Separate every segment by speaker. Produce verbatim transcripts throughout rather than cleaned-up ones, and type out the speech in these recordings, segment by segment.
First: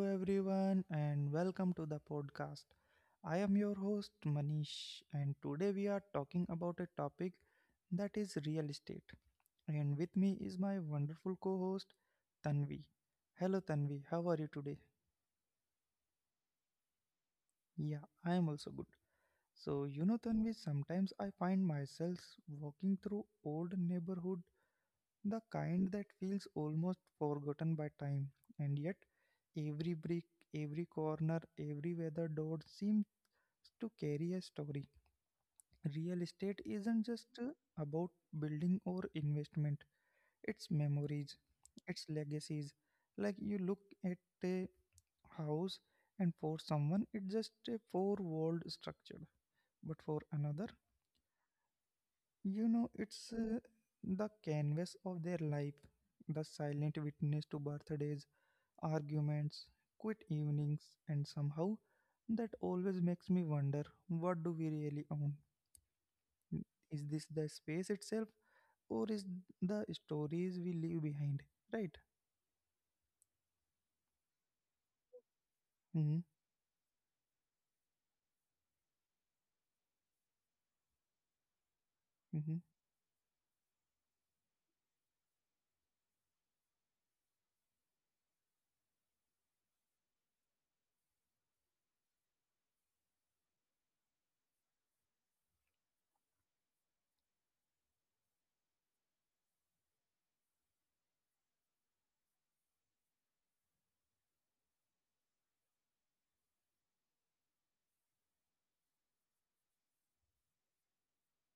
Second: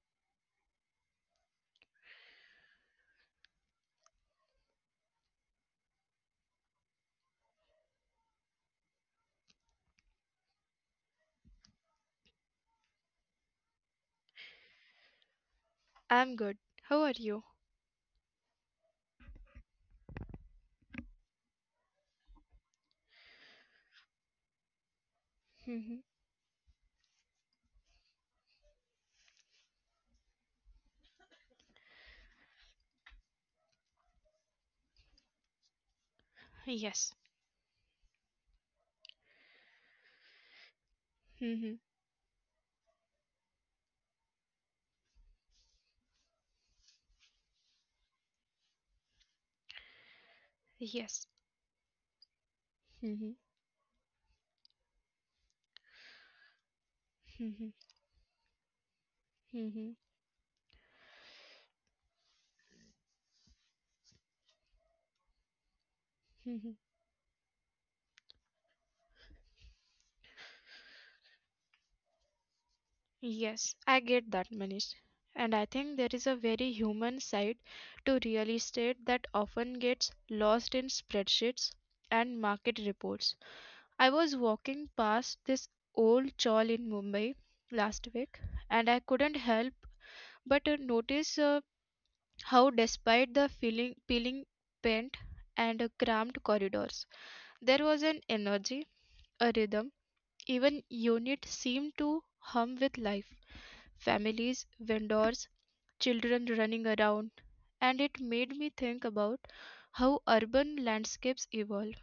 Speaker 1: everyone, and welcome to the podcast. I am your host, Manish, and today we are talking about a topic that is real estate. And with me is my wonderful co host, Tanvi. Hello, Tanvi, how are you today?
Speaker 2: I'm good. How are you?
Speaker 1: Yeah, I am also good. So, you know, Tanvi, sometimes I find myself walking through old neighborhood, the
Speaker 2: Mhm.
Speaker 1: kind that feels almost forgotten by time, and yet every brick, every corner, every weather door seems to carry a story. Real
Speaker 2: Yes.
Speaker 1: estate isn't just uh, about building or investment, it's
Speaker 2: Mhm.
Speaker 1: memories, it's legacies. Like you look at a house, and for someone, it's just a four walled structure, but for another,
Speaker 2: Yes.
Speaker 1: you know,
Speaker 2: Mhm.
Speaker 1: it's uh, the canvas of their life, the silent witness
Speaker 2: Mhm.
Speaker 1: to birthdays, arguments,
Speaker 2: Mhm.
Speaker 1: quit evenings, and somehow that always makes me wonder, what do we really own?
Speaker 2: Mhm.
Speaker 1: Is this the space itself or is the stories we leave behind? Right?
Speaker 2: Yes, I get that, Manish. And I think there
Speaker 1: Mm-hmm,
Speaker 2: is a very human side to real estate that often gets lost in spreadsheets and market
Speaker 1: mm-hmm,
Speaker 2: reports. I was walking past this old chawl in Mumbai last week, and I couldn't help but uh, notice uh, how, despite the feeling, peeling paint and uh, cramped corridors, there was an energy, a rhythm, even unit seemed to hum with life. Families, vendors, children running around. And it made me think about how urban landscapes evolve,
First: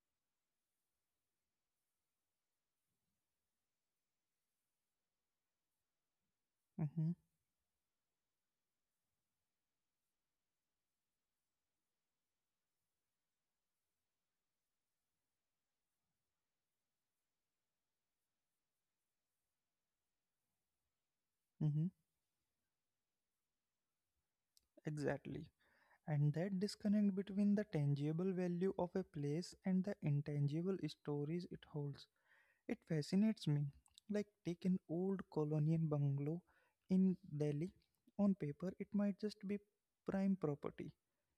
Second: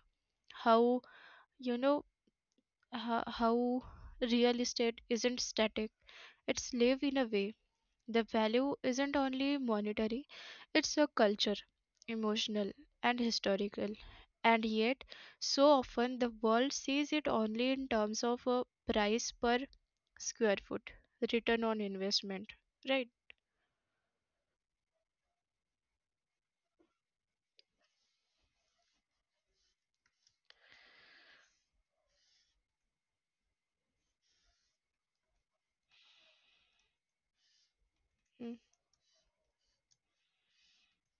Speaker 2: how, you know, ho- how real estate isn't static, it's live
Speaker 1: mm-hmm,
Speaker 2: in a way. The value isn't only monetary, it's a culture, emotional, and historical. And yet, so often the world sees it only in terms of a price per square foot, return
Speaker 1: mm-hmm.
Speaker 2: on investment. Right?
Speaker 1: Exactly. And that disconnect between the tangible value of a place and the intangible stories it holds, it fascinates me. Like, take an old colonial bungalow in Delhi. On paper,
Speaker 2: Mm.
Speaker 1: it might just be prime property,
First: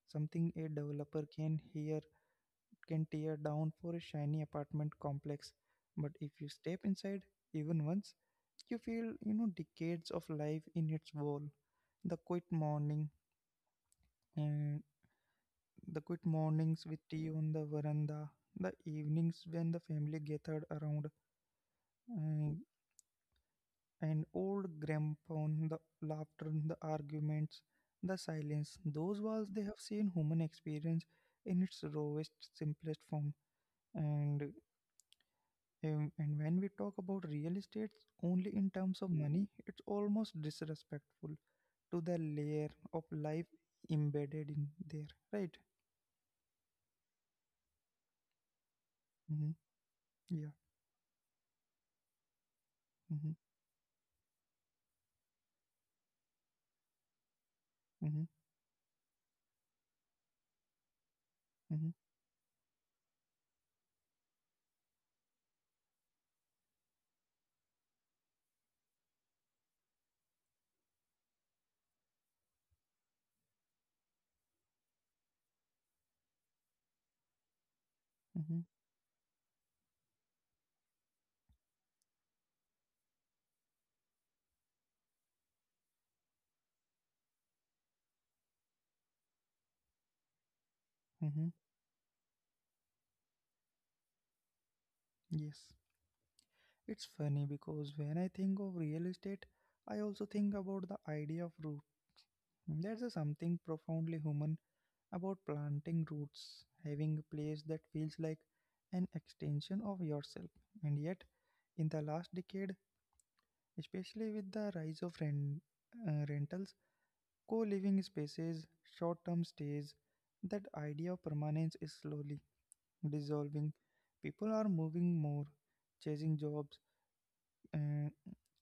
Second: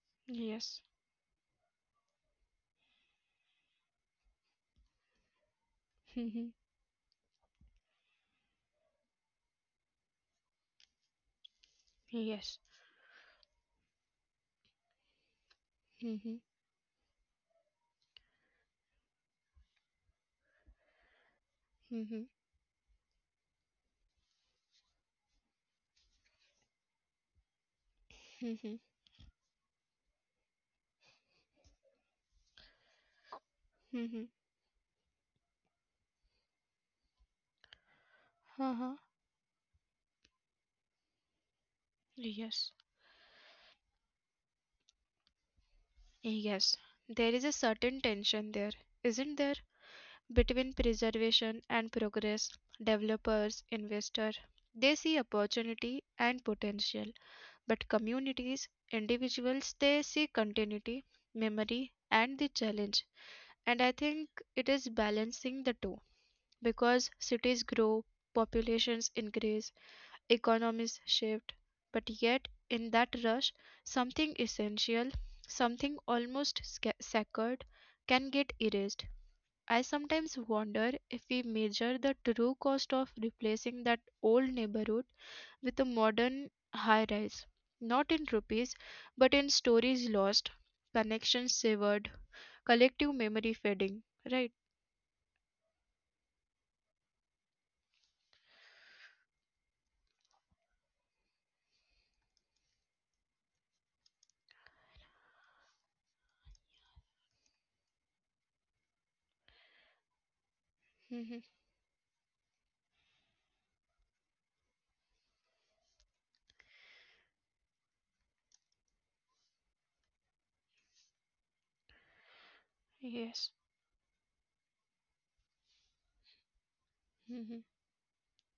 Speaker 1: something a
Speaker 2: Yes.
Speaker 1: developer can hear can tear down for a shiny apartment complex. But if you
Speaker 2: Mhm.
Speaker 1: step inside, even once, you feel you know decades of life in its wall. The quiet
Speaker 2: Yes.
Speaker 1: morning, and the quiet
Speaker 2: Mhm.
Speaker 1: mornings with tea on the veranda, the evenings when the family gathered around,
Speaker 2: Mhm.
Speaker 1: mm, and old grandpa, the laughter, the arguments, the
Speaker 2: Mhm.
Speaker 1: silence, those walls they have seen human experience in its rawest, simplest form.
Speaker 2: Mhm.
Speaker 1: And um, and when we talk about real estate only in
Speaker 2: Uh-huh.
Speaker 1: terms of money, it's almost disrespectful to the
Speaker 2: Yes.
Speaker 1: layer of life embedded in there, right?
Speaker 2: Yes. There is a certain tension there, isn't there?
Speaker 1: Mm-hmm. Yeah.
Speaker 2: Between preservation and progress,
Speaker 1: Mm-hmm.
Speaker 2: developers, investors, they see opportunity and potential, but
Speaker 1: Mm-hmm.
Speaker 2: communities, individuals, they see continuity,
Speaker 1: Mm-hmm.
Speaker 2: memory, and the challenge. And I think it is balancing the two because cities grow, populations increase, economies shift, but yet in that rush, something essential, something almost sca- sacred, can get
Speaker 1: Mm-hmm.
Speaker 2: erased. I sometimes wonder if we measure the true cost of replacing that old neighborhood with a modern high rise, not in rupees, but in stories lost,
Speaker 1: Mm-hmm.
Speaker 2: connections severed, collective memory fading. Right?
Speaker 1: Yes. It's funny because when I think of real estate, I also think about the idea of, there's a something profoundly human about planting roots, having a place that feels like an extension of yourself. And yet,
Speaker 2: Mhm.
Speaker 1: in the last decade, especially with the rise of rent, uh, rentals, co living spaces, short term stays, that idea of permanence is slowly
Speaker 2: Yes.
Speaker 1: dissolving. People are moving more, chasing jobs,
Speaker 2: Mhm.
Speaker 1: uh,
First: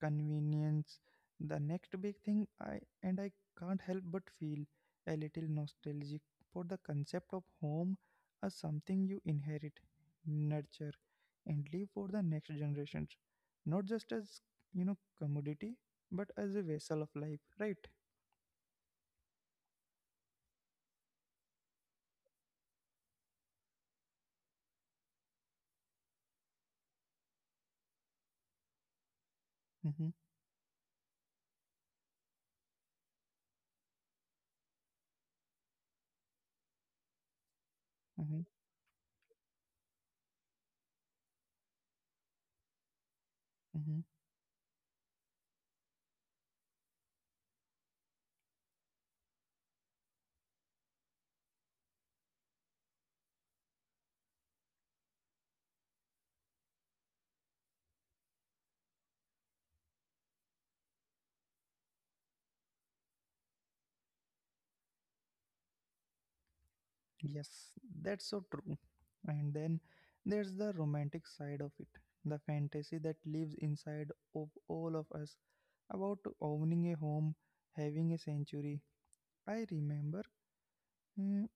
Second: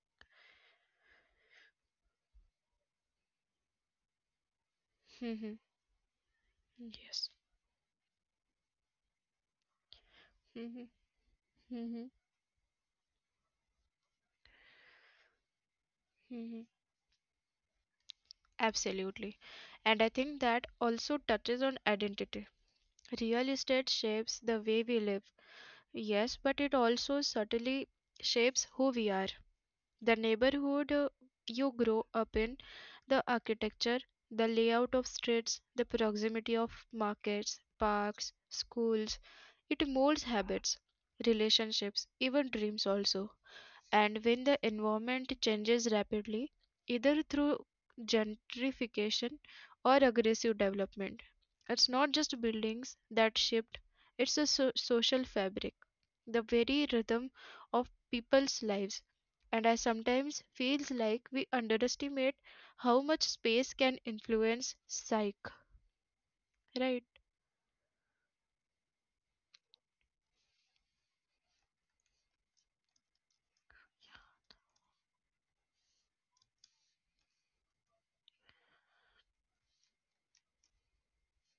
Speaker 1: convenience, the next big thing. I and i can't help but feel a little
Speaker 2: Mhm.
Speaker 1: nostalgic for the
Speaker 2: Yes.
Speaker 1: concept of home, as something you inherit,
Speaker 2: Mhm.
Speaker 1: nurture, and leave for
Speaker 2: Mhm.
Speaker 1: the next generations, not just as, you know, commodity, but as a
Speaker 2: Mhm.
Speaker 1: vessel of life, right?
Speaker 2: Absolutely. And I think that also touches on identity. Real estate shapes the way we live. Yes, but it also subtly shapes who we are.
Speaker 1: Mm-hmm,
Speaker 2: The neighborhood uh, you grow up in, the architecture, the layout of streets, the proximity of markets, parks,
Speaker 1: mm-hmm,
Speaker 2: schools, it molds habits, relationships, even dreams also.
Speaker 1: mm-hmm.
Speaker 2: And when the environment changes rapidly, either through gentrification or aggressive development, it's not just buildings that shift, it's a so- social fabric, the very rhythm of people's lives. And I sometimes feels like we underestimate how much space can influence psyche, right?
Speaker 1: Yes, that's so true. And then there's the romantic side of it, the fantasy that lives inside of all of us about owning a home, having a sanctuary. I remember, mm,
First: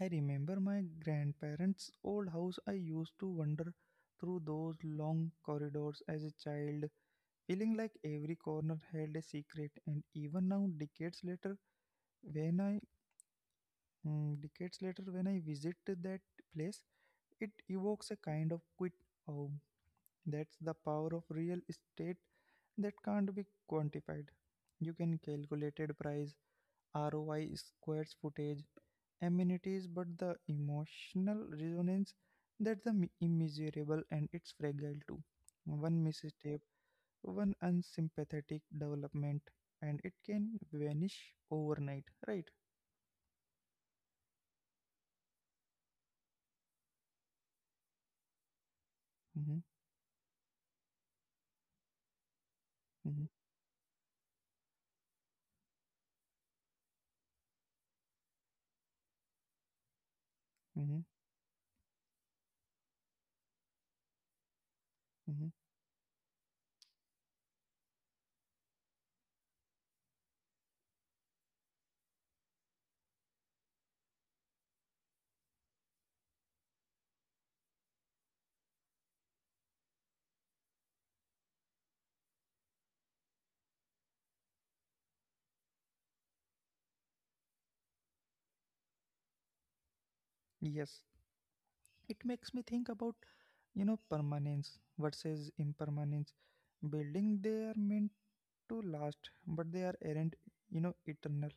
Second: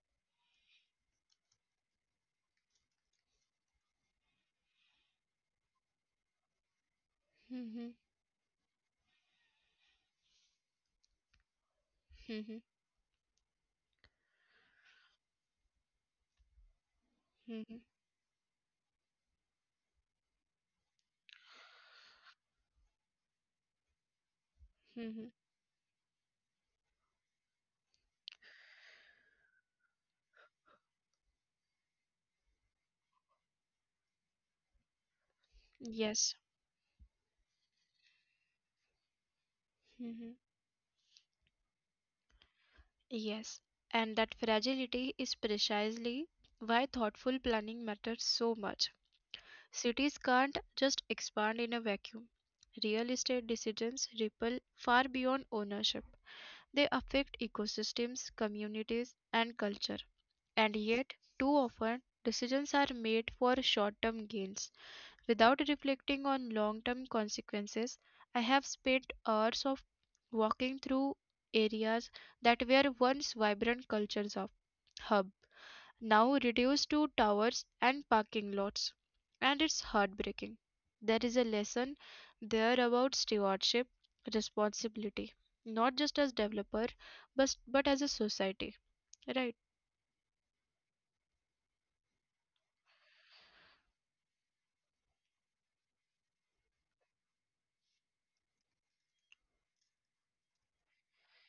Speaker 1: I remember my grandparents' old house. I used to wander through those long corridors as a child, feeling
Speaker 2: Mhm.
Speaker 1: like every corner held a secret. And even now, decades later, when
Speaker 2: Mhm.
Speaker 1: I mm, decades later when I visit that place, it
Speaker 2: Mhm.
Speaker 1: evokes a kind of quit home. That's the power of real estate that can't be quantified. You can
Speaker 2: Mhm.
Speaker 1: calculated price, R O I, squares footage, amenities, but the emotional resonance, that's the mi- immeasurable and it's fragile too. One
Speaker 2: Yes.
Speaker 1: misstep, one unsympathetic development, and it can vanish overnight. Right?
Speaker 2: Yes, and that fragility is precisely why thoughtful planning matters so much.
Speaker 1: Mm-hmm,
Speaker 2: Cities can't just expand in a vacuum. Real
Speaker 1: mm-hmm,
Speaker 2: estate decisions ripple far beyond ownership. They affect ecosystems, communities, and culture. And
Speaker 1: mm-hmm,
Speaker 2: yet, too often, decisions are made for short term gains
Speaker 1: mm-hmm.
Speaker 2: without reflecting on long term consequences. I have spent hours of walking through areas that were once vibrant cultures of hub, now reduced to towers and parking lots. And it's heartbreaking. There is a lesson there about stewardship, responsibility, not just as developer, but but as a society. Right.
Speaker 1: Yes, it makes me think about, you know, permanence versus impermanence. Building, they are meant to last, but they are aren't, you know, eternal,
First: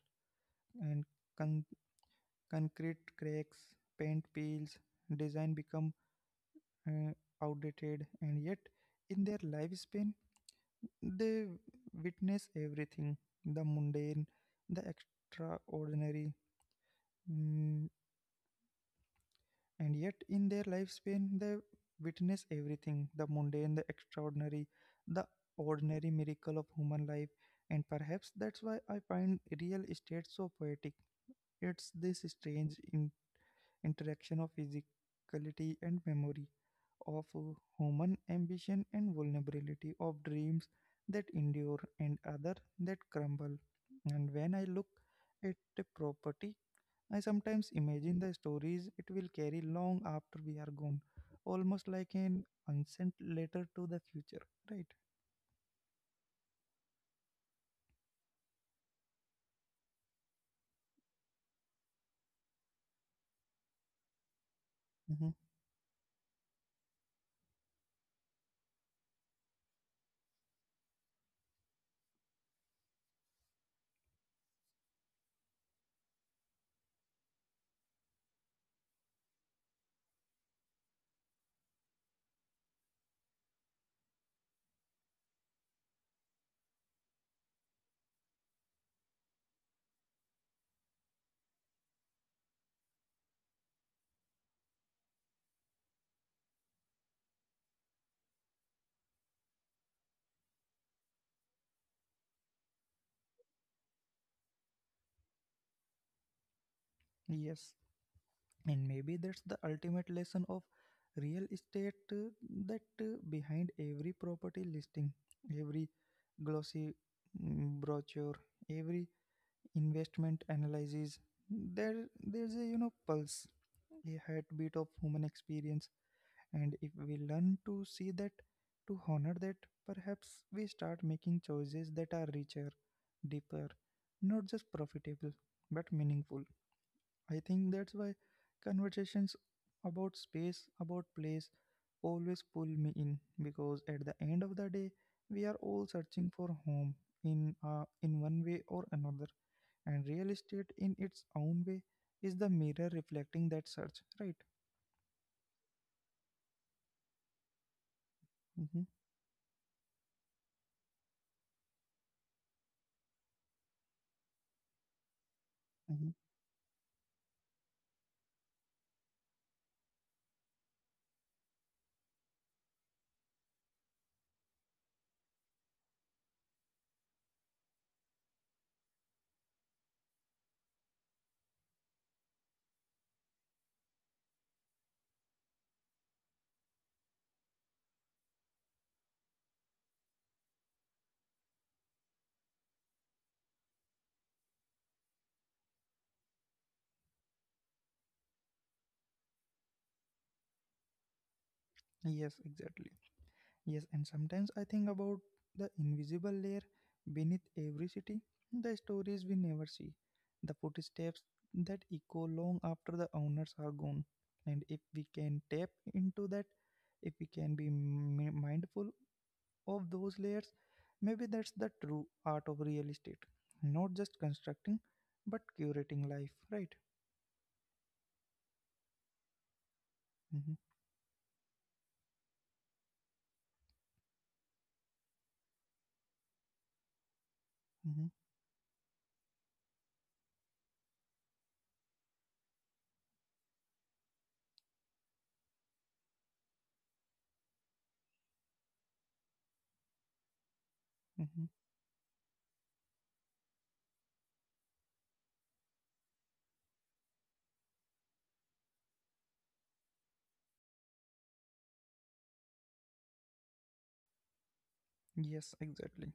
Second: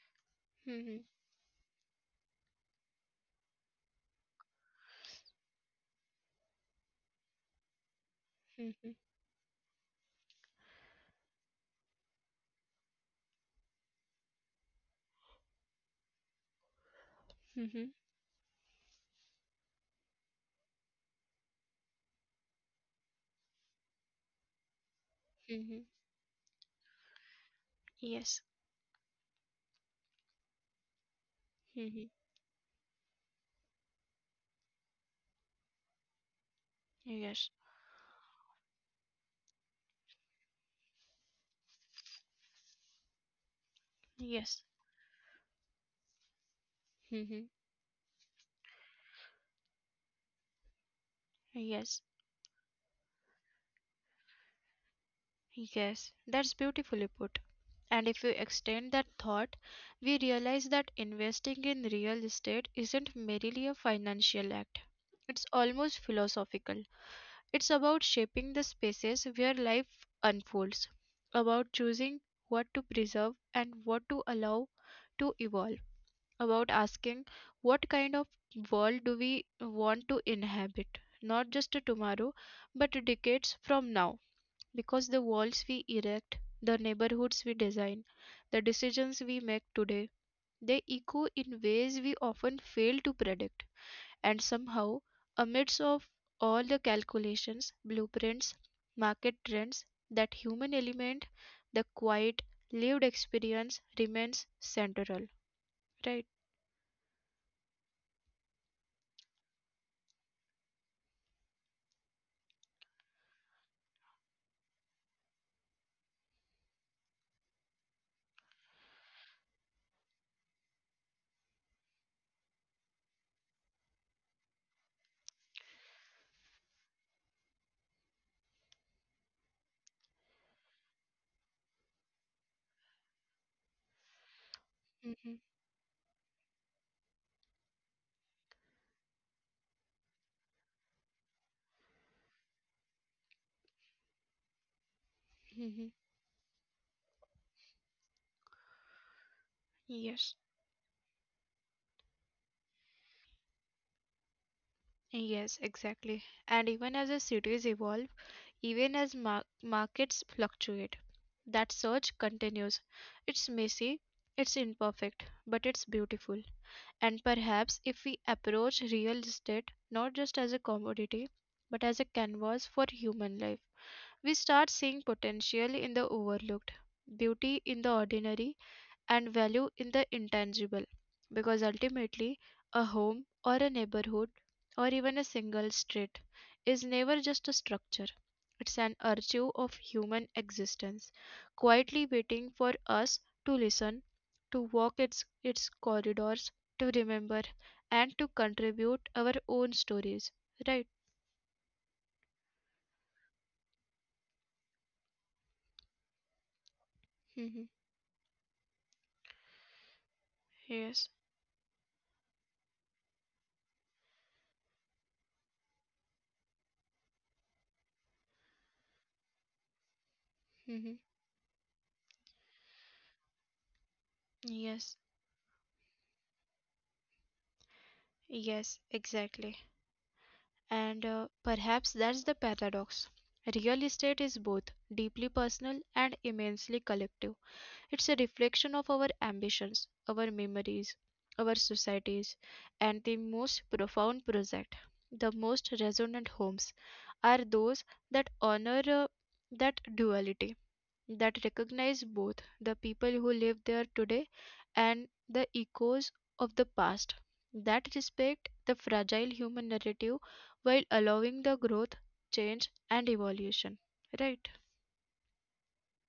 Speaker 2: Mhm.
Speaker 1: and con- concrete cracks, paint peels, design become uh, outdated. And yet
Speaker 2: Mhm.
Speaker 1: in their lifespan they witness everything, the mundane, the extraordinary.
Speaker 2: Mhm.
Speaker 1: Mm, And yet, in their lifespan, they witness everything the mundane, the extraordinary, the
Speaker 2: Mhm.
Speaker 1: ordinary miracle of human life. And perhaps
Speaker 2: Yes.
Speaker 1: that's why I find real estate so poetic. It's
Speaker 2: Mhm.
Speaker 1: this strange in- interaction of physicality and memory, of
Speaker 2: Yes.
Speaker 1: uh, human ambition and vulnerability, of dreams that endure and other that crumble. And
Speaker 2: Yes.
Speaker 1: when I look at the property, I
Speaker 2: Mhm.
Speaker 1: sometimes imagine the stories it will carry long after we are gone, almost
Speaker 2: Yes.
Speaker 1: like an unsent letter to the future, right?
Speaker 2: Yes, that's beautifully put. And if we extend that thought, we realize that investing in real estate isn't merely a financial act,
Speaker 1: Hmm.
Speaker 2: it's almost philosophical. It's about shaping the spaces where life unfolds, about choosing what to preserve and what to allow to evolve, about asking what kind of world do we want to inhabit, not just tomorrow, but decades from now. Because the walls we erect, the neighborhoods we design, the decisions we make today, they echo in ways we often fail to predict. And somehow, amidst of all the calculations, blueprints, market trends, that human element, the quiet, lived experience remains central. Right?
Speaker 1: Yes, and maybe that's the ultimate lesson of real estate, uh, that uh, behind every property listing, every glossy mm, brochure, every investment analysis, there there's a, you know, pulse, a heartbeat of human experience. And if we learn to see that, to honor that, perhaps we start making choices that are richer, deeper, not just profitable, but meaningful. I think that's why conversations about space, about place, always pull me in, because at the end of the day, we are all
Speaker 2: Mm-hmm.
Speaker 1: searching for home in uh, in one way or another, and real
Speaker 2: Yes.
Speaker 1: estate in its own way is the mirror reflecting that search, right?
Speaker 2: Yes, exactly. And even as the cities evolve,
Speaker 1: Mm-hmm.
Speaker 2: even as mar- markets fluctuate. That surge continues. It's messy, it's imperfect, but it's
Speaker 1: Mm-hmm.
Speaker 2: beautiful. And perhaps if we approach real estate not just as a commodity, but as a canvas for human life, we start seeing potential in the overlooked, beauty in the ordinary, and value in the intangible, because ultimately a home or a neighborhood or even a single street is never just a structure. It's an archive of human existence quietly waiting for us to listen, to walk its its corridors, to remember, and to contribute our own stories, right?
Speaker 1: Yes, exactly. Yes, and sometimes I think about the invisible layer beneath
Speaker 2: Hmm.
Speaker 1: every city, the stories we never see, the
Speaker 2: Yes.
Speaker 1: footsteps that echo long after the owners are gone. And if we can tap into that, if we can be mi- mindful of those layers,
Speaker 2: Hmm.
Speaker 1: maybe that's the true art of real estate. Not just constructing,
Speaker 2: Yes.
Speaker 1: but curating life, right?
Speaker 2: Yes, exactly.
Speaker 1: Mm-hmm,
Speaker 2: And uh, perhaps that's the paradox. Real estate is both deeply personal and immensely collective.
Speaker 1: mm-hmm,
Speaker 2: It's a reflection of our ambitions, our memories, our societies, and the most profound project, the most resonant homes, are those that honor uh, that duality,
Speaker 1: mm-hmm.
Speaker 2: that recognize both the people who live there today and the echoes of the past, that respect the fragile human narrative while allowing the growth, change, and evolution. Right?
Speaker 1: Yes, exactly.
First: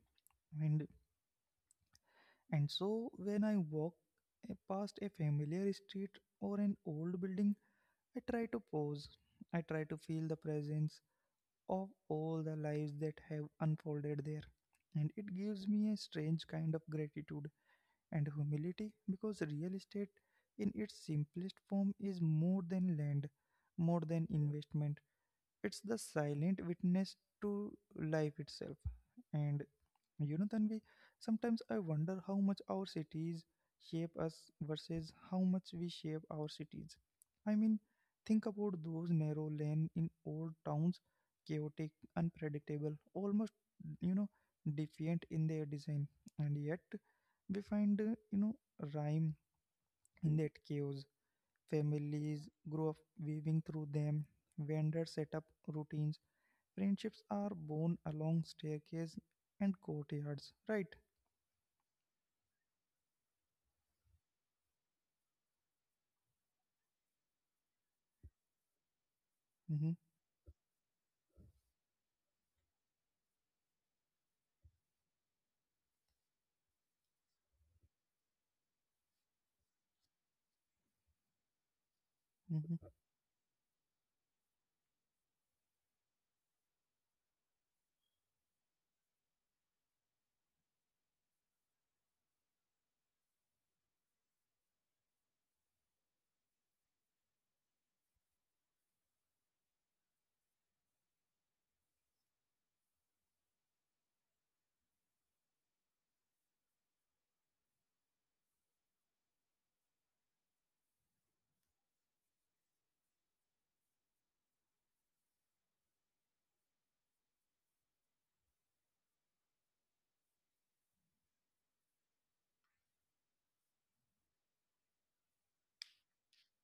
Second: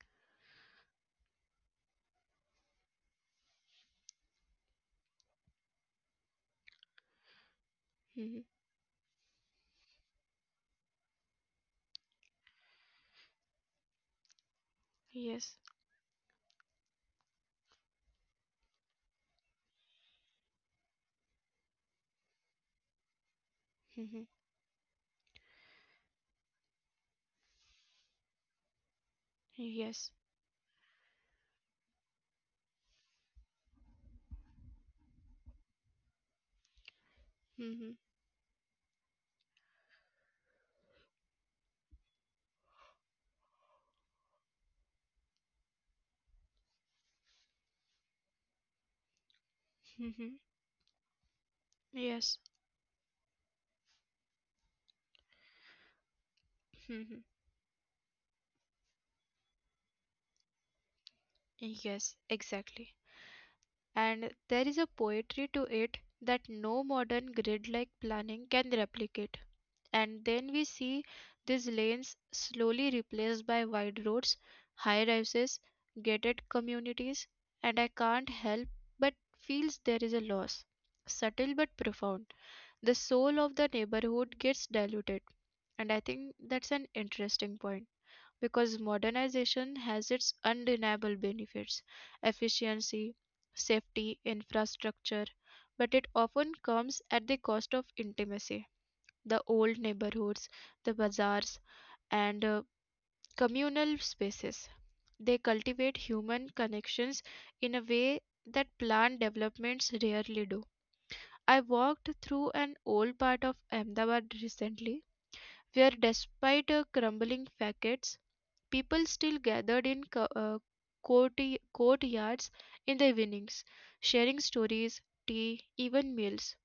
Speaker 1: And And so, when I walk a- past a familiar street or an old building, I
Speaker 2: Hmm.
Speaker 1: try to pause. I try to feel the presence of all the lives that have unfolded there. And it
Speaker 2: Yes.
Speaker 1: gives me a strange kind of gratitude and humility, because real estate, in its simplest form, is more than land, more
Speaker 2: Hmm.
Speaker 1: than investment, it's the silent witness to life itself. And,
Speaker 2: Yes.
Speaker 1: you know, Tanvi, sometimes I wonder how much our cities shape us versus how much we shape our cities. I mean,
Speaker 2: Hmm.
Speaker 1: think about those narrow lanes in old towns, chaotic, unpredictable, almost, you know, defiant in their design, and yet we find, uh, you know, rhyme
Speaker 2: Hmm.
Speaker 1: in that chaos.
Speaker 2: Yes.
Speaker 1: Families grow up weaving through them, vendors set up routines,
Speaker 2: Hmm.
Speaker 1: friendships are born along staircase and courtyards, right?
Speaker 2: Yes, exactly. And there is a poetry to it that no modern grid like planning can replicate.
Speaker 1: Hmm.
Speaker 2: And then we see these lanes slowly replaced by wide roads, high rises, gated communities, and I can't help but feels there is a loss, subtle but profound. The
Speaker 1: Hmm.
Speaker 2: soul of the neighborhood gets diluted, and I think that's an interesting point because modernization has its undeniable benefits, efficiency, safety, infrastructure, but it often comes at the cost of intimacy. The old neighborhoods, the bazaars, and uh, communal spaces. They cultivate human connections in a way that planned developments rarely do. I walked through an old part of Ahmedabad recently, where despite uh, crumbling facades, people still gathered in co- uh, courty- courtyards in the evenings, sharing stories, tea, even meals.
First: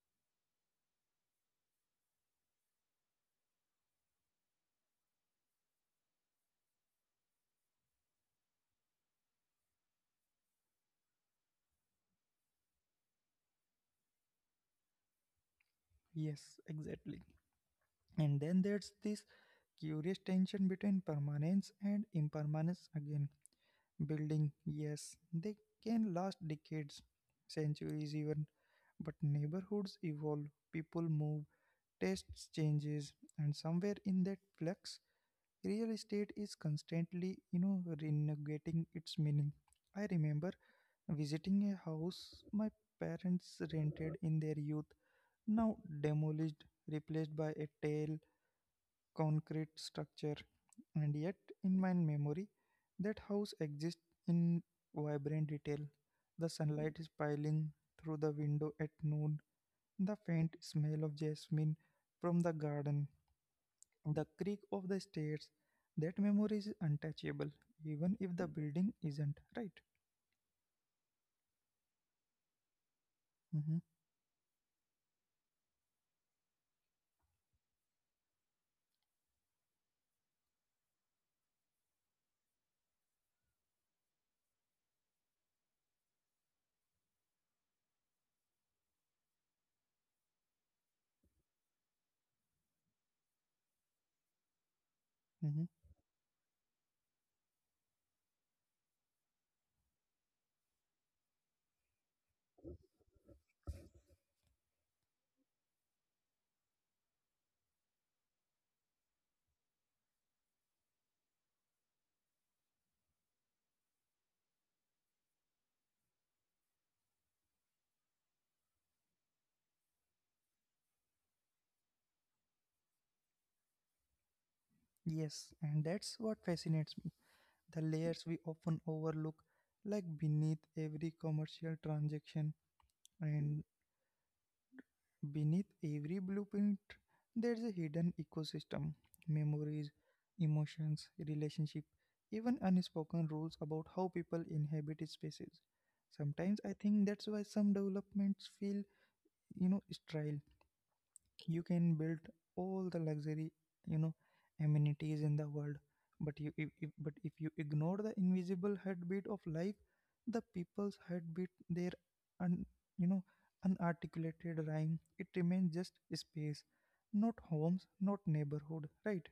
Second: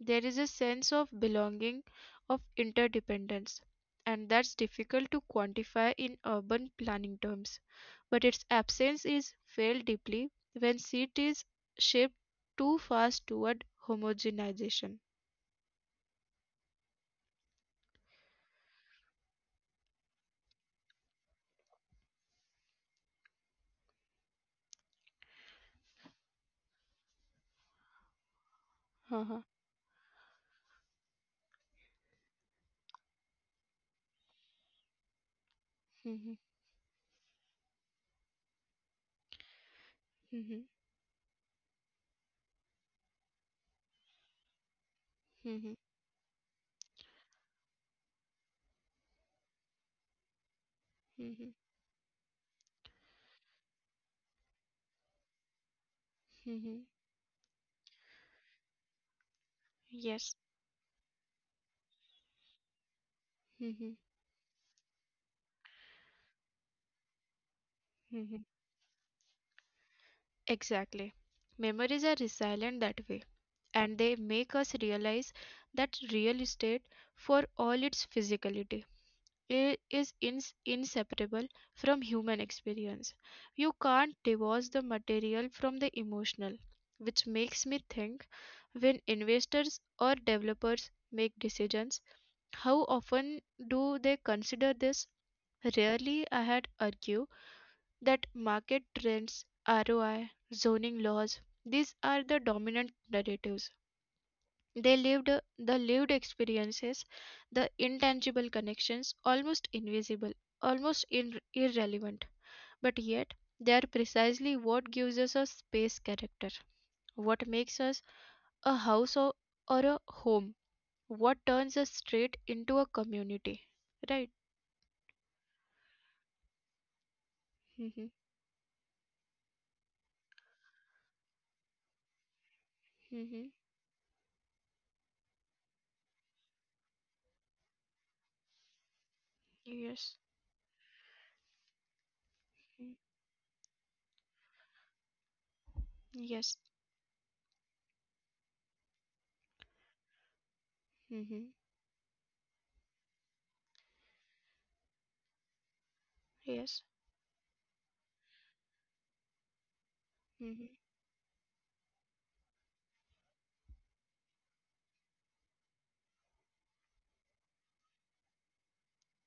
Speaker 2: There is a sense of belonging, of interdependence, and that's difficult to quantify in urban planning terms. But its absence is felt deeply when cities shift too fast toward homogenization.
Speaker 1: Yes, exactly. And then there's this curious tension between permanence and impermanence again. Building, yes, they can last decades, centuries even, but
Speaker 2: Uh-huh.
Speaker 1: neighborhoods evolve, people move, tastes changes, and somewhere in that flux, real estate
Speaker 2: Mhm.
Speaker 1: is constantly, you know, renegating its meaning. I remember
Speaker 2: Mhm.
Speaker 1: visiting a house my parents rented in their youth, now
Speaker 2: Mhm.
Speaker 1: demolished, replaced by a tall concrete structure. And yet,
Speaker 2: Mhm.
Speaker 1: in my memory, that house exists in vibrant detail. The
Speaker 2: Mhm.
Speaker 1: sunlight is piling through the window at noon, the
Speaker 2: Yes.
Speaker 1: faint smell of jasmine from the garden,
Speaker 2: Mhm.
Speaker 1: the creak of the stairs. That memory is untouchable, even if the
Speaker 2: Mhm.
Speaker 1: building isn't, right?
Speaker 2: Exactly. Memories are resilient that way,
Speaker 1: Mm-hmm,
Speaker 2: and they make us realize that real estate, for all its physicality, i- is ins- inseparable from human experience. You can't divorce the material from the emotional, which makes me think, when investors or developers make decisions, how often do they consider this?
Speaker 1: mm-hmm.
Speaker 2: Rarely, I had argue that market trends, R O I, zoning laws, these are the dominant narratives. They lived the lived experiences, the intangible connections, almost invisible, almost in, irrelevant, but yet they are precisely what gives us a space character, what makes us a house or, or a home, what turns a street into a community. Right?
Speaker 1: Yes, and that's what fascinates me. The
Speaker 2: Mm-hmm.
Speaker 1: layers we often overlook, like beneath every commercial transaction
Speaker 2: Mm-hmm.
Speaker 1: and beneath every blueprint, there's a hidden ecosystem, memories,
Speaker 2: Yes.
Speaker 1: emotions, relationship, even
Speaker 2: Mm.
Speaker 1: unspoken rules about how people inhabit spaces. Sometimes
Speaker 2: Yes.
Speaker 1: I think that's why some developments feel, you know, sterile.
Speaker 2: Mm-hmm.
Speaker 1: You can build all the luxury, you know, amenities in the world, but you if,
Speaker 2: Yes.
Speaker 1: if, but if you ignore the invisible heartbeat of life, the
Speaker 2: Mm-hmm.
Speaker 1: people's heartbeat, their un, you know, unarticulated rhyme, it remains just space, not homes, not neighborhood, right?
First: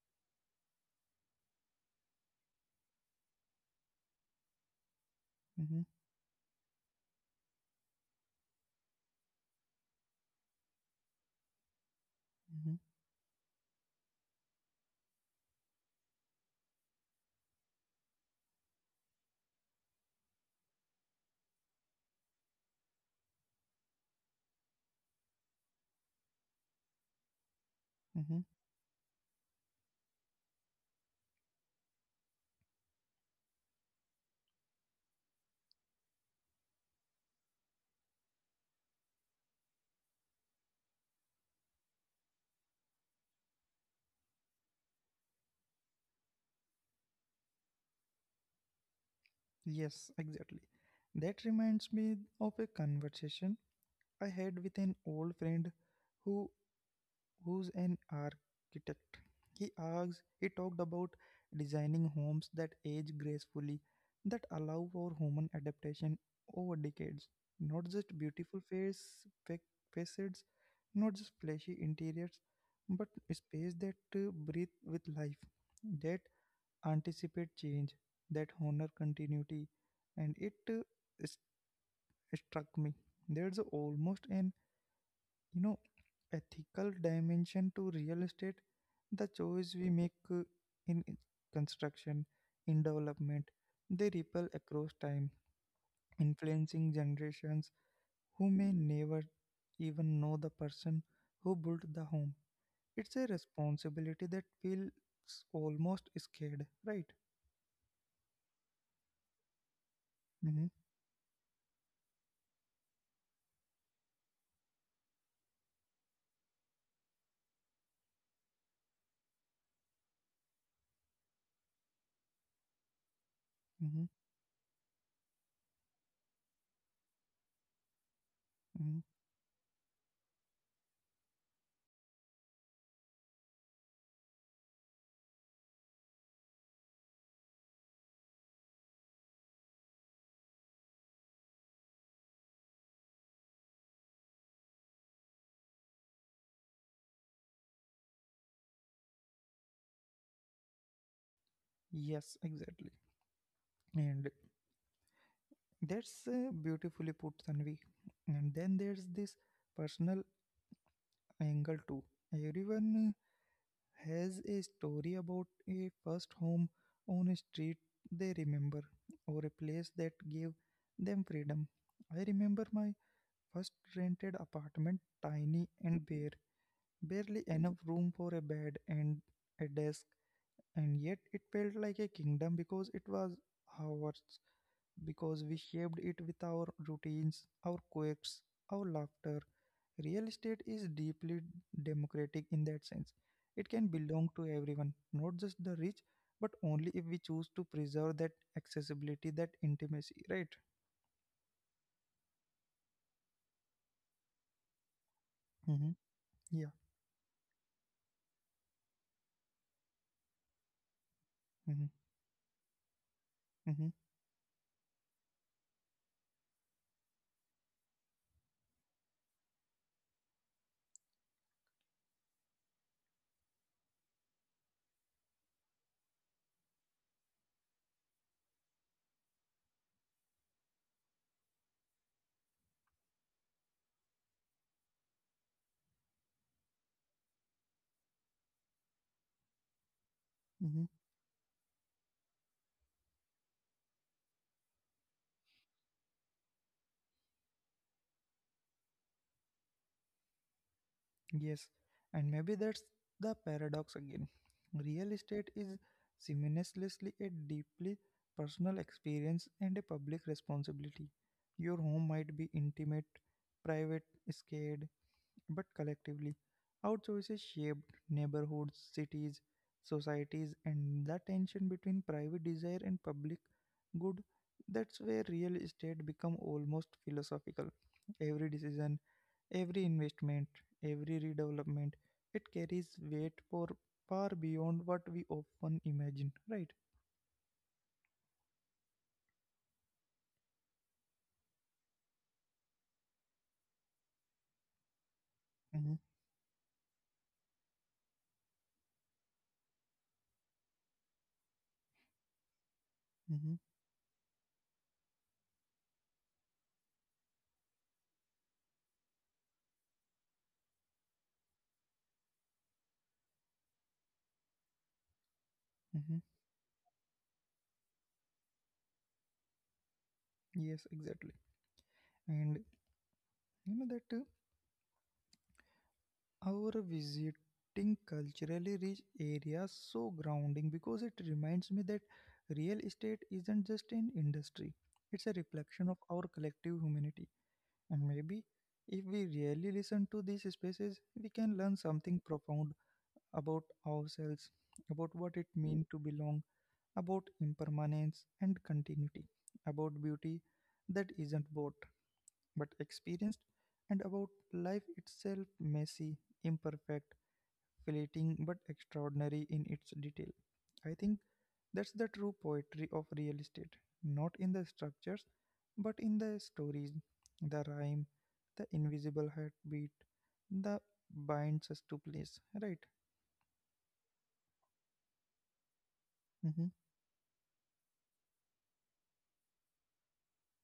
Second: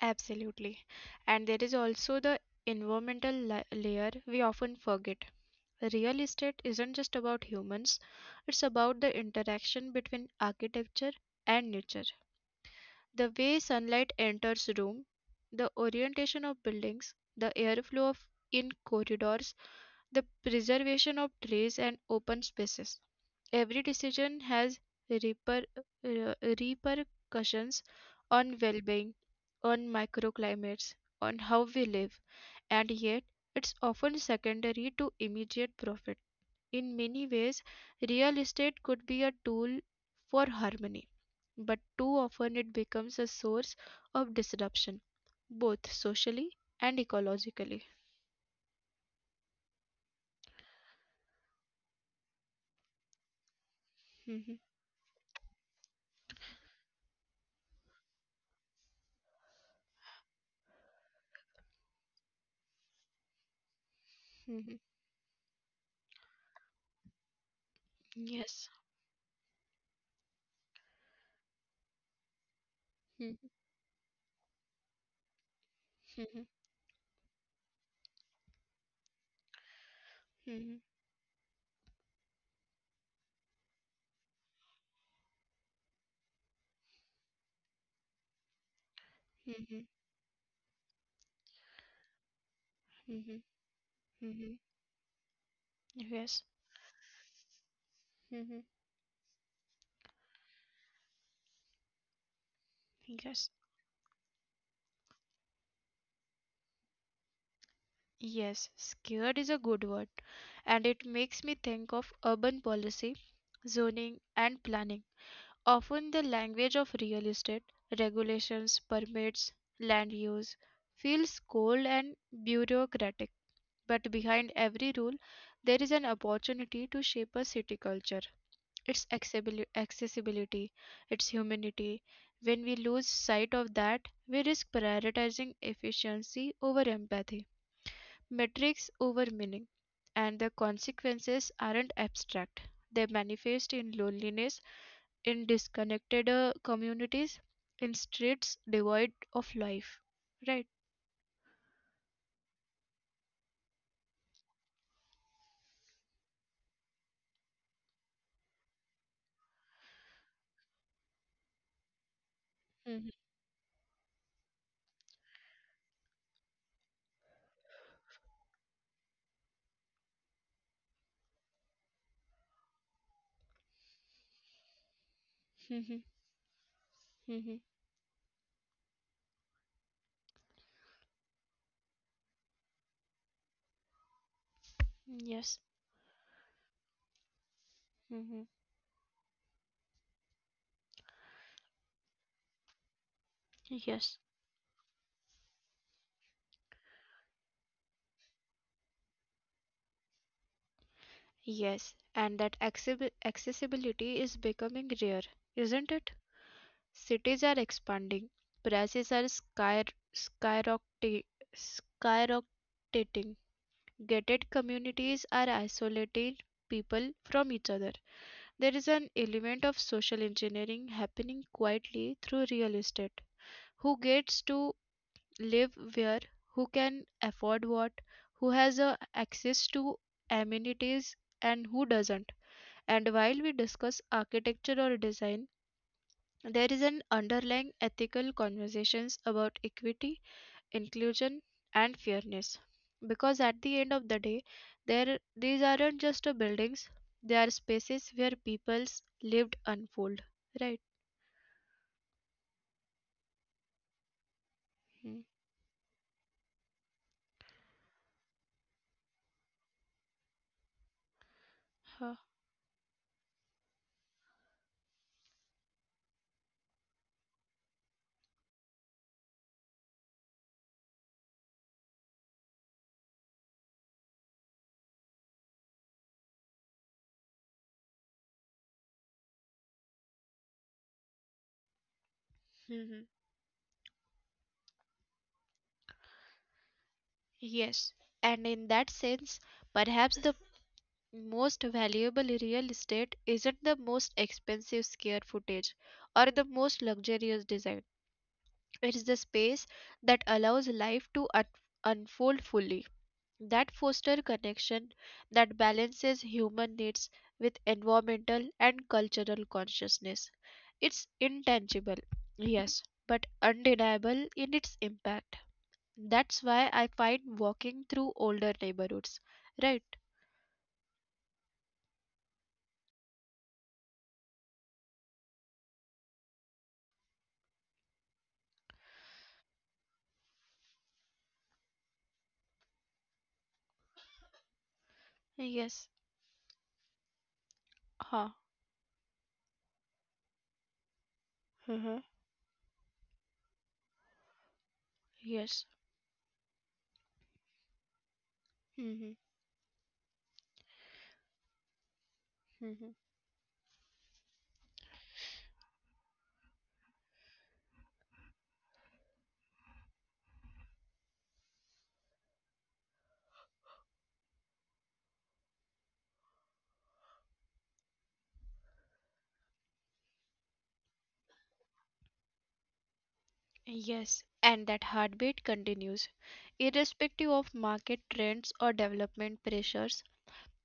Speaker 2: Absolutely. And there is also the environmental la- layer we often forget.
Speaker 1: Mm-hmm,
Speaker 2: Real estate isn't just about humans, it's about the interaction between architecture and nature.
Speaker 1: mm-hmm,
Speaker 2: The way sunlight enters room, the orientation of buildings, the airflow of in corridors, the preservation of trees and open spaces. Every decision has reper, uh, repercussions
Speaker 1: mm-hmm.
Speaker 2: on well being, on microclimates, on how we live, and yet it's often secondary to immediate profit. In many ways, real estate could be a tool for harmony, but too often it becomes a source of disruption, both socially and ecologically.
Speaker 1: Yes, exactly. That reminds me of a conversation I
Speaker 2: Mhm.
Speaker 1: had with an old friend who who's an architect. He asks, he talked about designing homes that age gracefully, that
Speaker 2: Mhm.
Speaker 1: allow for human adaptation over decades. Not just
Speaker 2: Yes.
Speaker 1: beautiful face, fa- facades, not just flashy interiors, but
Speaker 2: Mhm.
Speaker 1: a space that uh, breathe with life, that
Speaker 2: Mhm.
Speaker 1: anticipate change, that honor continuity, and it,
Speaker 2: Mhm.
Speaker 1: uh, s- struck me. There's almost an, you know, ethical dimension to real estate, the
Speaker 2: Mhm.
Speaker 1: choice we make uh, in in construction, in
Speaker 2: Mhm.
Speaker 1: development, they
Speaker 2: Mhm.
Speaker 1: ripple across time,
Speaker 2: Yes.
Speaker 1: influencing generations who
Speaker 2: Mhm.
Speaker 1: may never even know the person who built the home. It's a
Speaker 2: Yes.
Speaker 1: responsibility that feels almost scared, right?
Speaker 2: Yes, scared is a good word,
Speaker 1: Mm-hmm,
Speaker 2: and it makes me think of urban policy, zoning, and planning. Often the language of real estate regulations, permits, land use feels cold and bureaucratic, but
Speaker 1: mm-hmm,
Speaker 2: behind every rule there is an opportunity to shape a city culture, its
Speaker 1: mm-hmm.
Speaker 2: accessibili- accessibility, its humanity. When we lose sight of that, we risk prioritizing efficiency over empathy, metrics over meaning, and the consequences aren't abstract. They manifest in loneliness, in disconnected uh, communities, in streets devoid of life. Right?
Speaker 1: Yes, exactly. And that's, uh, beautifully put, Tanvi. And then there's this personal angle too.
Speaker 2: Mhm.
Speaker 1: Everyone has a story about a first home, on a street they remember, or a place that gave them freedom. I remember my first rented apartment, tiny
Speaker 2: Mhm.
Speaker 1: and bare, barely
Speaker 2: Mhm.
Speaker 1: enough room for a bed and a desk, and yet it felt like a kingdom because it was ours, because
Speaker 2: Yes.
Speaker 1: we shaped it with our routines, our
Speaker 2: Mhm.
Speaker 1: quirks, our laughter. Real estate is deeply democratic in that sense. It can
Speaker 2: Yes.
Speaker 1: belong to everyone, not just the rich, but only if we choose to preserve that accessibility, that intimacy, right?
Speaker 2: Yes, and that accessi- accessibility is becoming rare, isn't
Speaker 1: Mm-hmm.
Speaker 2: it?
Speaker 1: Yeah.
Speaker 2: Cities are expanding, prices are sky skyrocketing,
Speaker 1: Mm-hmm.
Speaker 2: skyrocketing.
Speaker 1: Mm-hmm.
Speaker 2: Gated communities are isolating people from each other. There is an element of social engineering happening quietly through real estate. Who gets to live where? Who can afford what? Who has uh, access to amenities and who doesn't? And while we discuss architecture or design, there is an underlying ethical conversations about equity,
Speaker 1: Mm-hmm.
Speaker 2: inclusion, and fairness, because at the end of the day there these aren't just a buildings, they are spaces where people's lived unfold, right?
Speaker 1: Yes, and maybe that's the paradox again.
Speaker 2: Hmm.
Speaker 1: Real estate is simultaneously a deeply personal experience and a public responsibility. Your
Speaker 2: Huh.
Speaker 1: home might be intimate, private, scared, but collectively, our choices shaped neighborhoods, cities, societies, and the tension between private desire and public good, that's where real estate become almost philosophical. Every decision, every investment, every redevelopment, it carries
Speaker 2: Mhm.
Speaker 1: weight for far beyond what we often imagine, right?
Speaker 2: Yes. And in that sense perhaps the most valuable real estate isn't the most expensive square footage
Speaker 1: Mm-hmm,
Speaker 2: or the most luxurious design, it's the space that allows life to un- unfold fully,
Speaker 1: mm-hmm,
Speaker 2: that foster connection, that balances human needs with environmental and cultural consciousness. It's intangible, yes, but undeniable in its impact.
Speaker 1: mm-hmm.
Speaker 2: That's why I find walking through older neighborhoods, right?
Speaker 1: Yes, exactly. And, you know, that, uh, our visiting culturally rich areas so grounding, because it reminds me that real estate isn't just an industry; it's a
Speaker 2: Yes.
Speaker 1: reflection of our collective humanity. And
Speaker 2: Huh.
Speaker 1: maybe if we really listen to these spaces, we can learn
Speaker 2: Uh-huh.
Speaker 1: something profound about ourselves, about what it
Speaker 2: Yes.
Speaker 1: means to belong, about impermanence and
Speaker 2: Mm-hmm.
Speaker 1: continuity, about beauty that isn't bought but
Speaker 2: Mm-hmm.
Speaker 1: experienced, and about life itself messy, imperfect, fleeting but extraordinary in its detail. I think that's the true poetry of real estate, not in the structures, but in the stories, the rhyme, the invisible heartbeat that binds us to place, right?
Speaker 2: Yes, and that heartbeat continues,
Speaker 1: Mm-hmm,
Speaker 2: irrespective of market trends or development pressures.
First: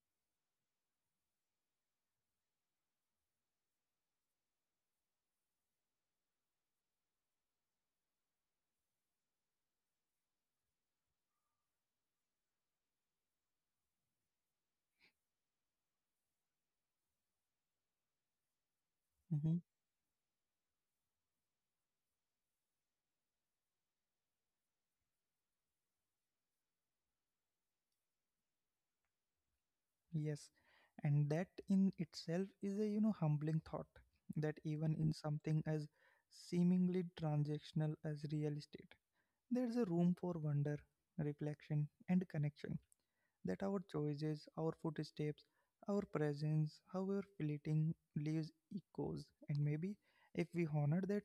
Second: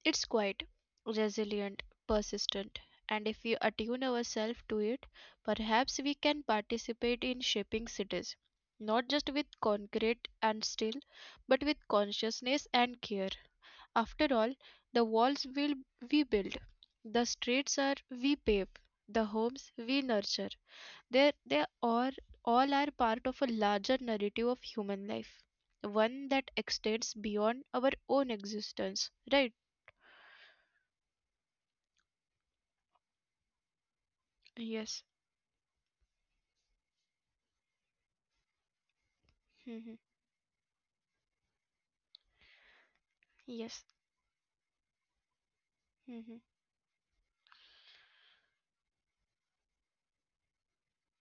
Speaker 2: It's quiet, resilient, persistent, and if we attune ourselves to it, perhaps we can participate in shaping cities, not just with concrete and steel, but with consciousness and care. After all, the walls will we build, the streets are we pave, the
Speaker 1: mm-hmm,
Speaker 2: homes we nurture. They they are all are part of a larger narrative of human life, one that extends beyond our own existence. Right?
Speaker 1: yes. And that in itself is a you know humbling thought that even
Speaker 2: Yes.
Speaker 1: in something as seemingly transactional as real estate, there's a
Speaker 2: Mm-hmm.
Speaker 1: room for wonder, reflection, and connection that our
Speaker 2: Yes.
Speaker 1: choices, our footsteps, our
Speaker 2: Hmm.
Speaker 1: presence, however fleeting, leaves echoes. And maybe if we honor that,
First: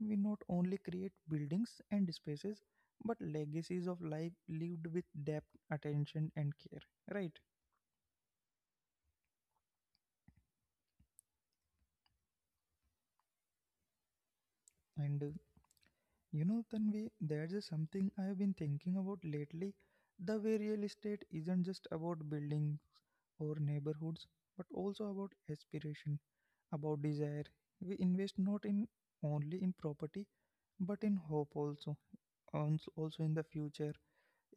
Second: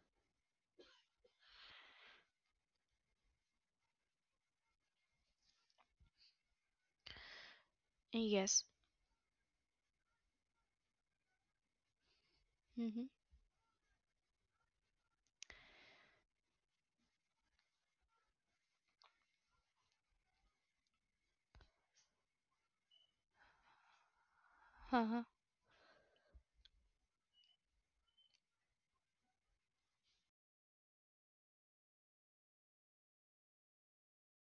Speaker 1: we not only create buildings and spaces, but legacies of life lived with depth, attention, and care. Right?
Speaker 2: Yes. Hmm.
Speaker 1: And uh, you know, Tanvi, there's a something I have been thinking about lately. The way real estate isn't just about buildings or neighborhoods, but also
Speaker 2: Uh.
Speaker 1: about aspiration about desire. We invest not in only in property but in hope also, and also in the future,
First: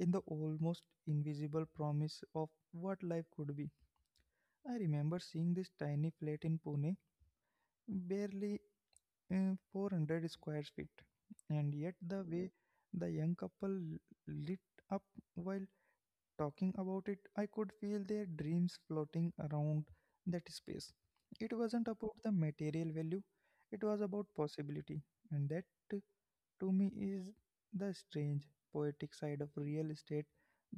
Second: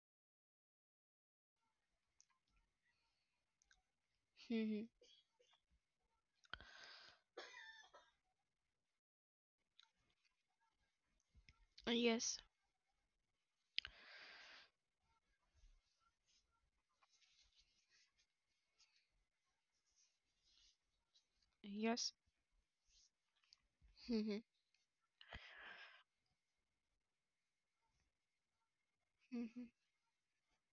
Speaker 1: in the almost invisible promise of what life could be. I
Speaker 2: Hmm.
Speaker 1: remember seeing this tiny flat in Pune, barely uh, four hundred square feet, and yet the
Speaker 2: Yes.
Speaker 1: way the young couple lit up while talking about it, I could feel their dreams floating around that space. It wasn't
Speaker 2: Yes.
Speaker 1: about the material value, it was about
Speaker 2: Hmm.
Speaker 1: possibility, and that to me is the strange poetic side of
Speaker 2: Hmm.
Speaker 1: real estate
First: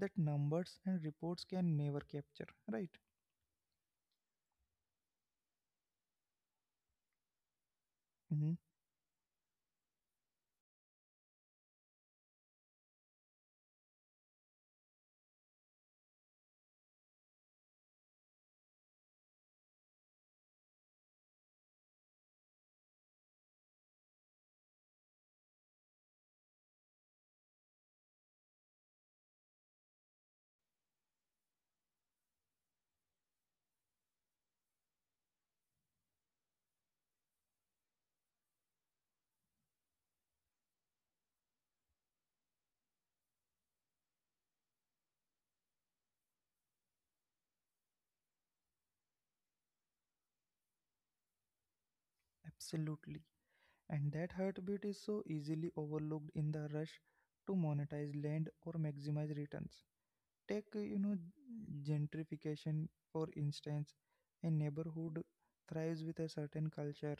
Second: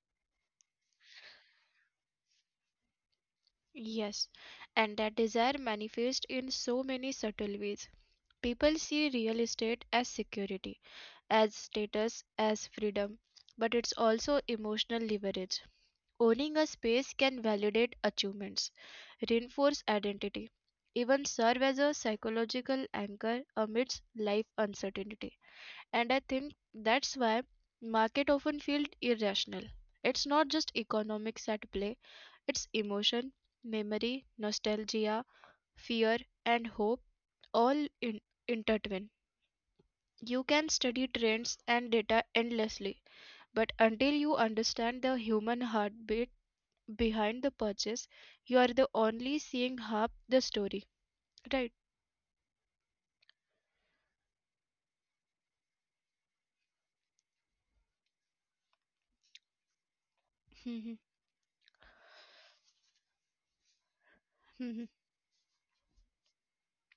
Speaker 1: that numbers and reports can never capture, right?
Speaker 2: Yes. And that desire manifests in so many subtle ways.
Speaker 1: Hmm.
Speaker 2: People see real estate as security, as status, as freedom, but it's also emotional leverage. Owning a space can validate achievements, reinforce identity, even serve as a psychological anchor amidst life uncertainty. And I think that's why market often feel irrational. It's not just economics at play, it's emotion, memory, nostalgia, fear and hope all in- intertwined. You can study trends and data endlessly, but until you understand the human heartbeat behind the purchase, you are the only seeing half the story. Right?
Speaker 1: Absolutely. And that heartbeat is so easily overlooked in the rush to monetize land or maximize returns. Take, uh, you know,
Speaker 2: Mhm.
Speaker 1: gentrification, for instance, a
Speaker 2: Mhm.
Speaker 1: neighborhood thrives with a certain culture,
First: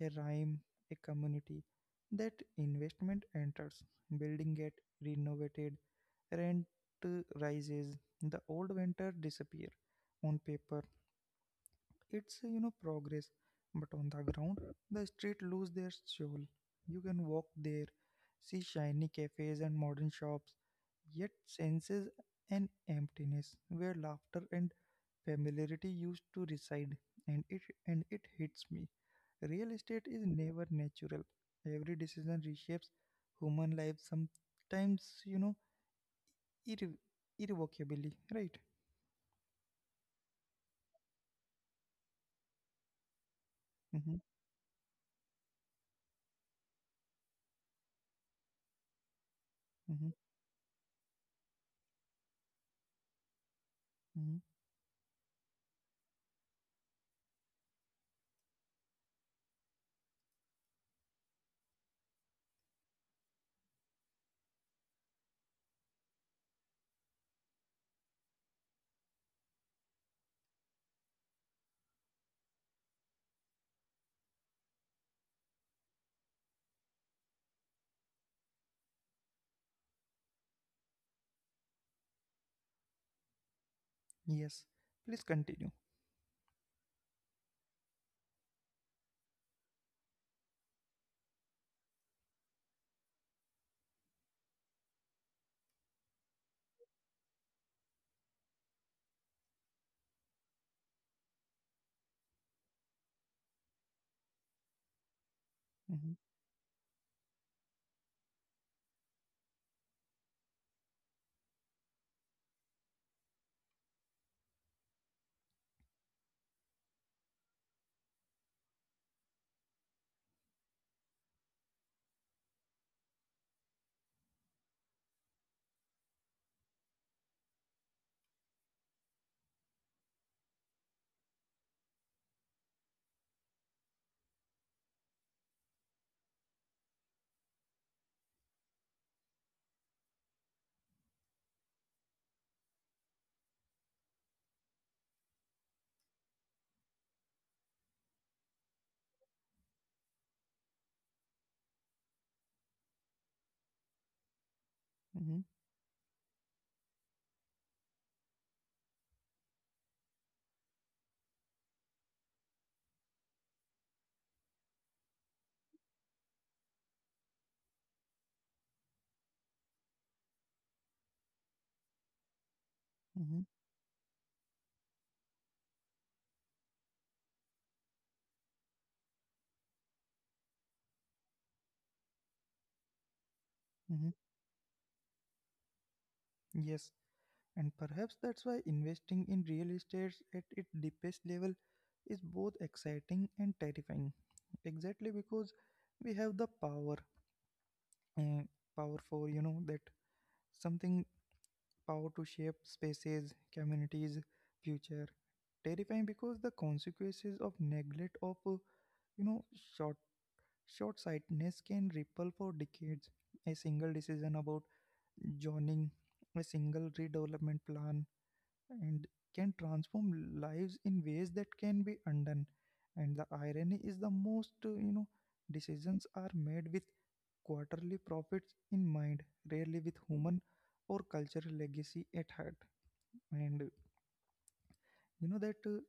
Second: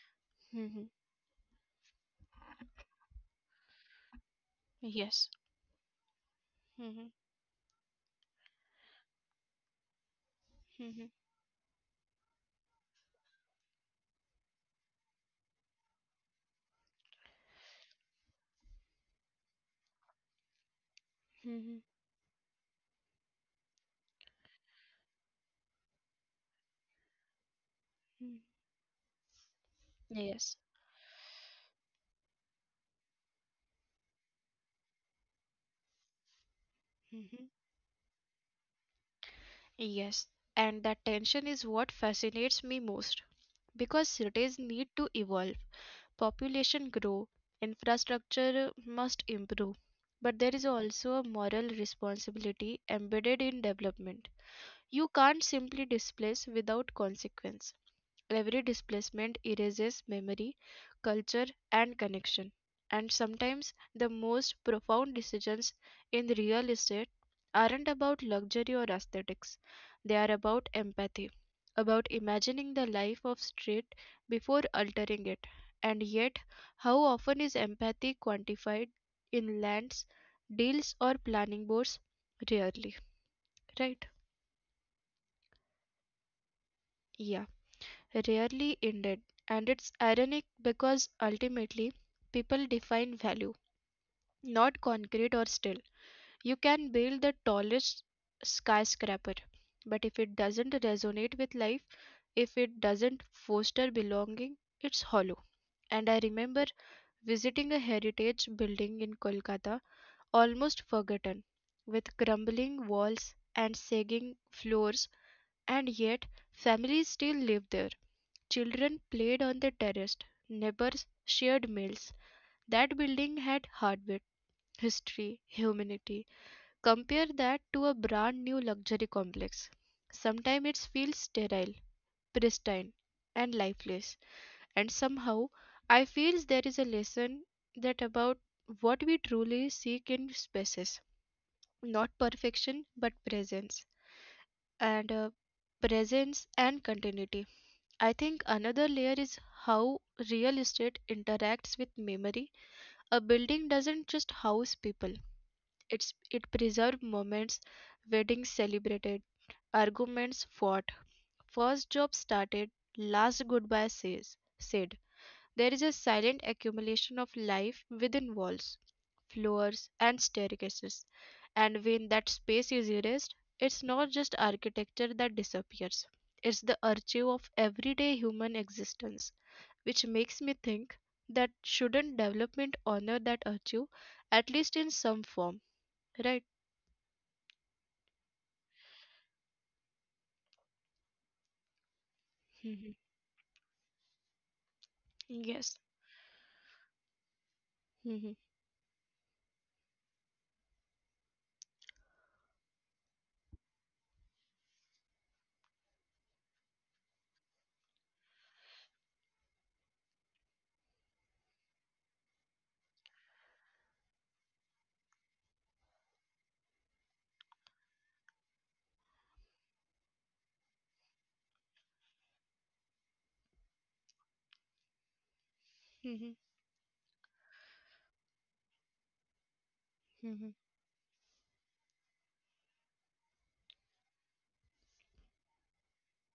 Speaker 1: a rhyme,
Speaker 2: Mhm.
Speaker 1: a community. That investment enters, building get
Speaker 2: Yes.
Speaker 1: renovated, rent uh,
Speaker 2: Mhm.
Speaker 1: rises, the old winter disappear on paper
Speaker 2: Mhm.
Speaker 1: it's uh, you know progress, but on the ground, the street lose their soul. You can walk there, see shiny cafes and modern shops, yet
Speaker 2: Mhm.
Speaker 1: senses an emptiness where laughter and familiarity used to reside, and it and it
Speaker 2: Mhm.
Speaker 1: hits me. Real estate is
Speaker 2: Yes.
Speaker 1: never natural. Every decision reshapes human life. Sometimes you know irre- irrevocably, right?
Speaker 2: Yes, and that tension is what fascinates me most, because
Speaker 1: Mm-hmm,
Speaker 2: cities need to evolve, population grow, infrastructure must improve. But there
Speaker 1: mm-hmm,
Speaker 2: is also a moral responsibility embedded in development.
Speaker 1: mm-hmm,
Speaker 2: You can't simply displace without consequence. Every displacement erases memory, culture, and connection. And sometimes the most profound decisions in real estate aren't about luxury or aesthetics, they are about empathy, about imagining the life of street before altering it. And yet, how often is empathy quantified in lands, deals, or planning boards? Rarely, right?
Speaker 1: yes. Please continue.
Speaker 2: Yeah. Rarely ended, and it's ironic because ultimately people define value, not concrete or still. You can build the tallest skyscraper, but if it doesn't resonate with life, if it doesn't foster belonging, it's hollow. And I
Speaker 1: Mm-hmm,
Speaker 2: remember visiting a heritage building in Kolkata, almost forgotten, with crumbling walls and sagging floors, and yet families still live there. Children played on the terrace, neighbors shared meals. That building had heartbeat, history, humanity. Compare that to a brand new luxury complex. Sometimes it feels sterile, pristine, and lifeless. And somehow, I feel there is a lesson that about what we truly seek in spaces. Not perfection, but presence. And uh, presence and continuity. I think another layer is how real estate interacts with memory. A building doesn't just house people.
Speaker 1: mm-hmm.
Speaker 2: It's it preserves moments, weddings celebrated, arguments fought, first job started, last goodbye says said. There is a silent accumulation of life within walls, floors, and staircases. And when that space is erased, it's
Speaker 1: Mhm,
Speaker 2: not just architecture that disappears, it's the archive of everyday human existence, which makes me think that shouldn't development honor that archive, at
Speaker 1: mhm.
Speaker 2: least in some form, right?
Speaker 1: Yes, and perhaps that's why investing in real estate at its deepest level is
Speaker 2: Hmm.
Speaker 1: both exciting and terrifying. Exactly
Speaker 2: Yes.
Speaker 1: because we have the power,
Speaker 2: Hmm.
Speaker 1: uh, power for you know that something power to shape spaces, communities, future. Terrifying because the consequences of neglect of uh, you know short short sightedness can ripple for decades. A single decision about zoning, a single redevelopment plan and can transform lives in ways that can be undone. And the irony is the most, uh, you know,
Speaker 2: Hmm.
Speaker 1: decisions are made with quarterly profits in mind, rarely with
Speaker 2: Hmm.
Speaker 1: human or cultural legacy at heart. And uh, you know that, uh,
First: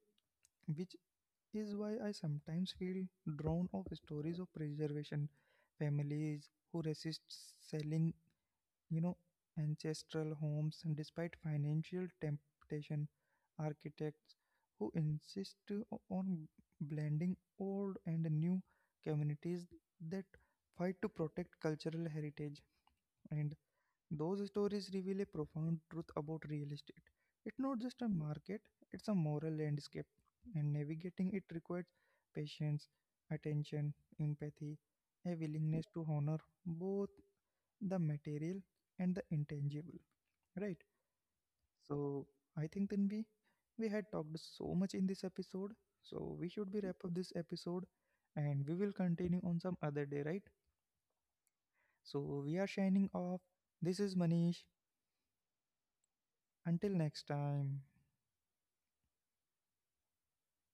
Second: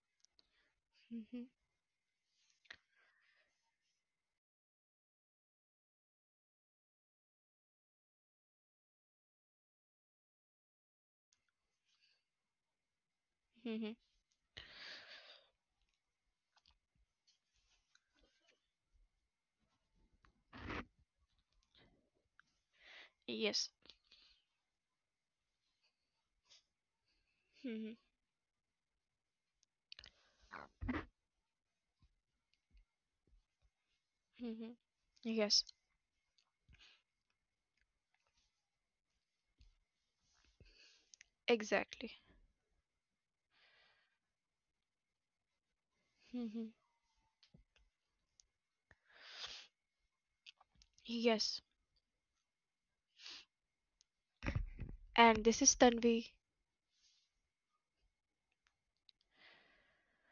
Speaker 1: which
Speaker 2: Hmm.
Speaker 1: is why I sometimes feel drawn of stories of preservation, families who resist selling, you know, ancestral homes, and despite financial temptation,
Speaker 2: Hmm.
Speaker 1: architects who insist to- on blending old and new communities that fight to protect cultural heritage. And
Speaker 2: Yes.
Speaker 1: those stories reveal a profound truth about real estate. It's not
Speaker 2: Hmm.
Speaker 1: just a market, it's a moral landscape, and navigating it requires patience, attention,
Speaker 2: Hmm.
Speaker 1: empathy, a
Speaker 2: Yes,
Speaker 1: willingness to honor both the material and the intangible, right? So
Speaker 2: exactly.
Speaker 1: I think then we we had talked so much in this episode, so we
Speaker 2: Hmm.
Speaker 1: should be wrap up this episode and we will continue on some other day, right?
Speaker 2: Yes.
Speaker 1: So we are shining off. This is Manish.
Speaker 2: And this is Tanvi.
Speaker 1: Until next time.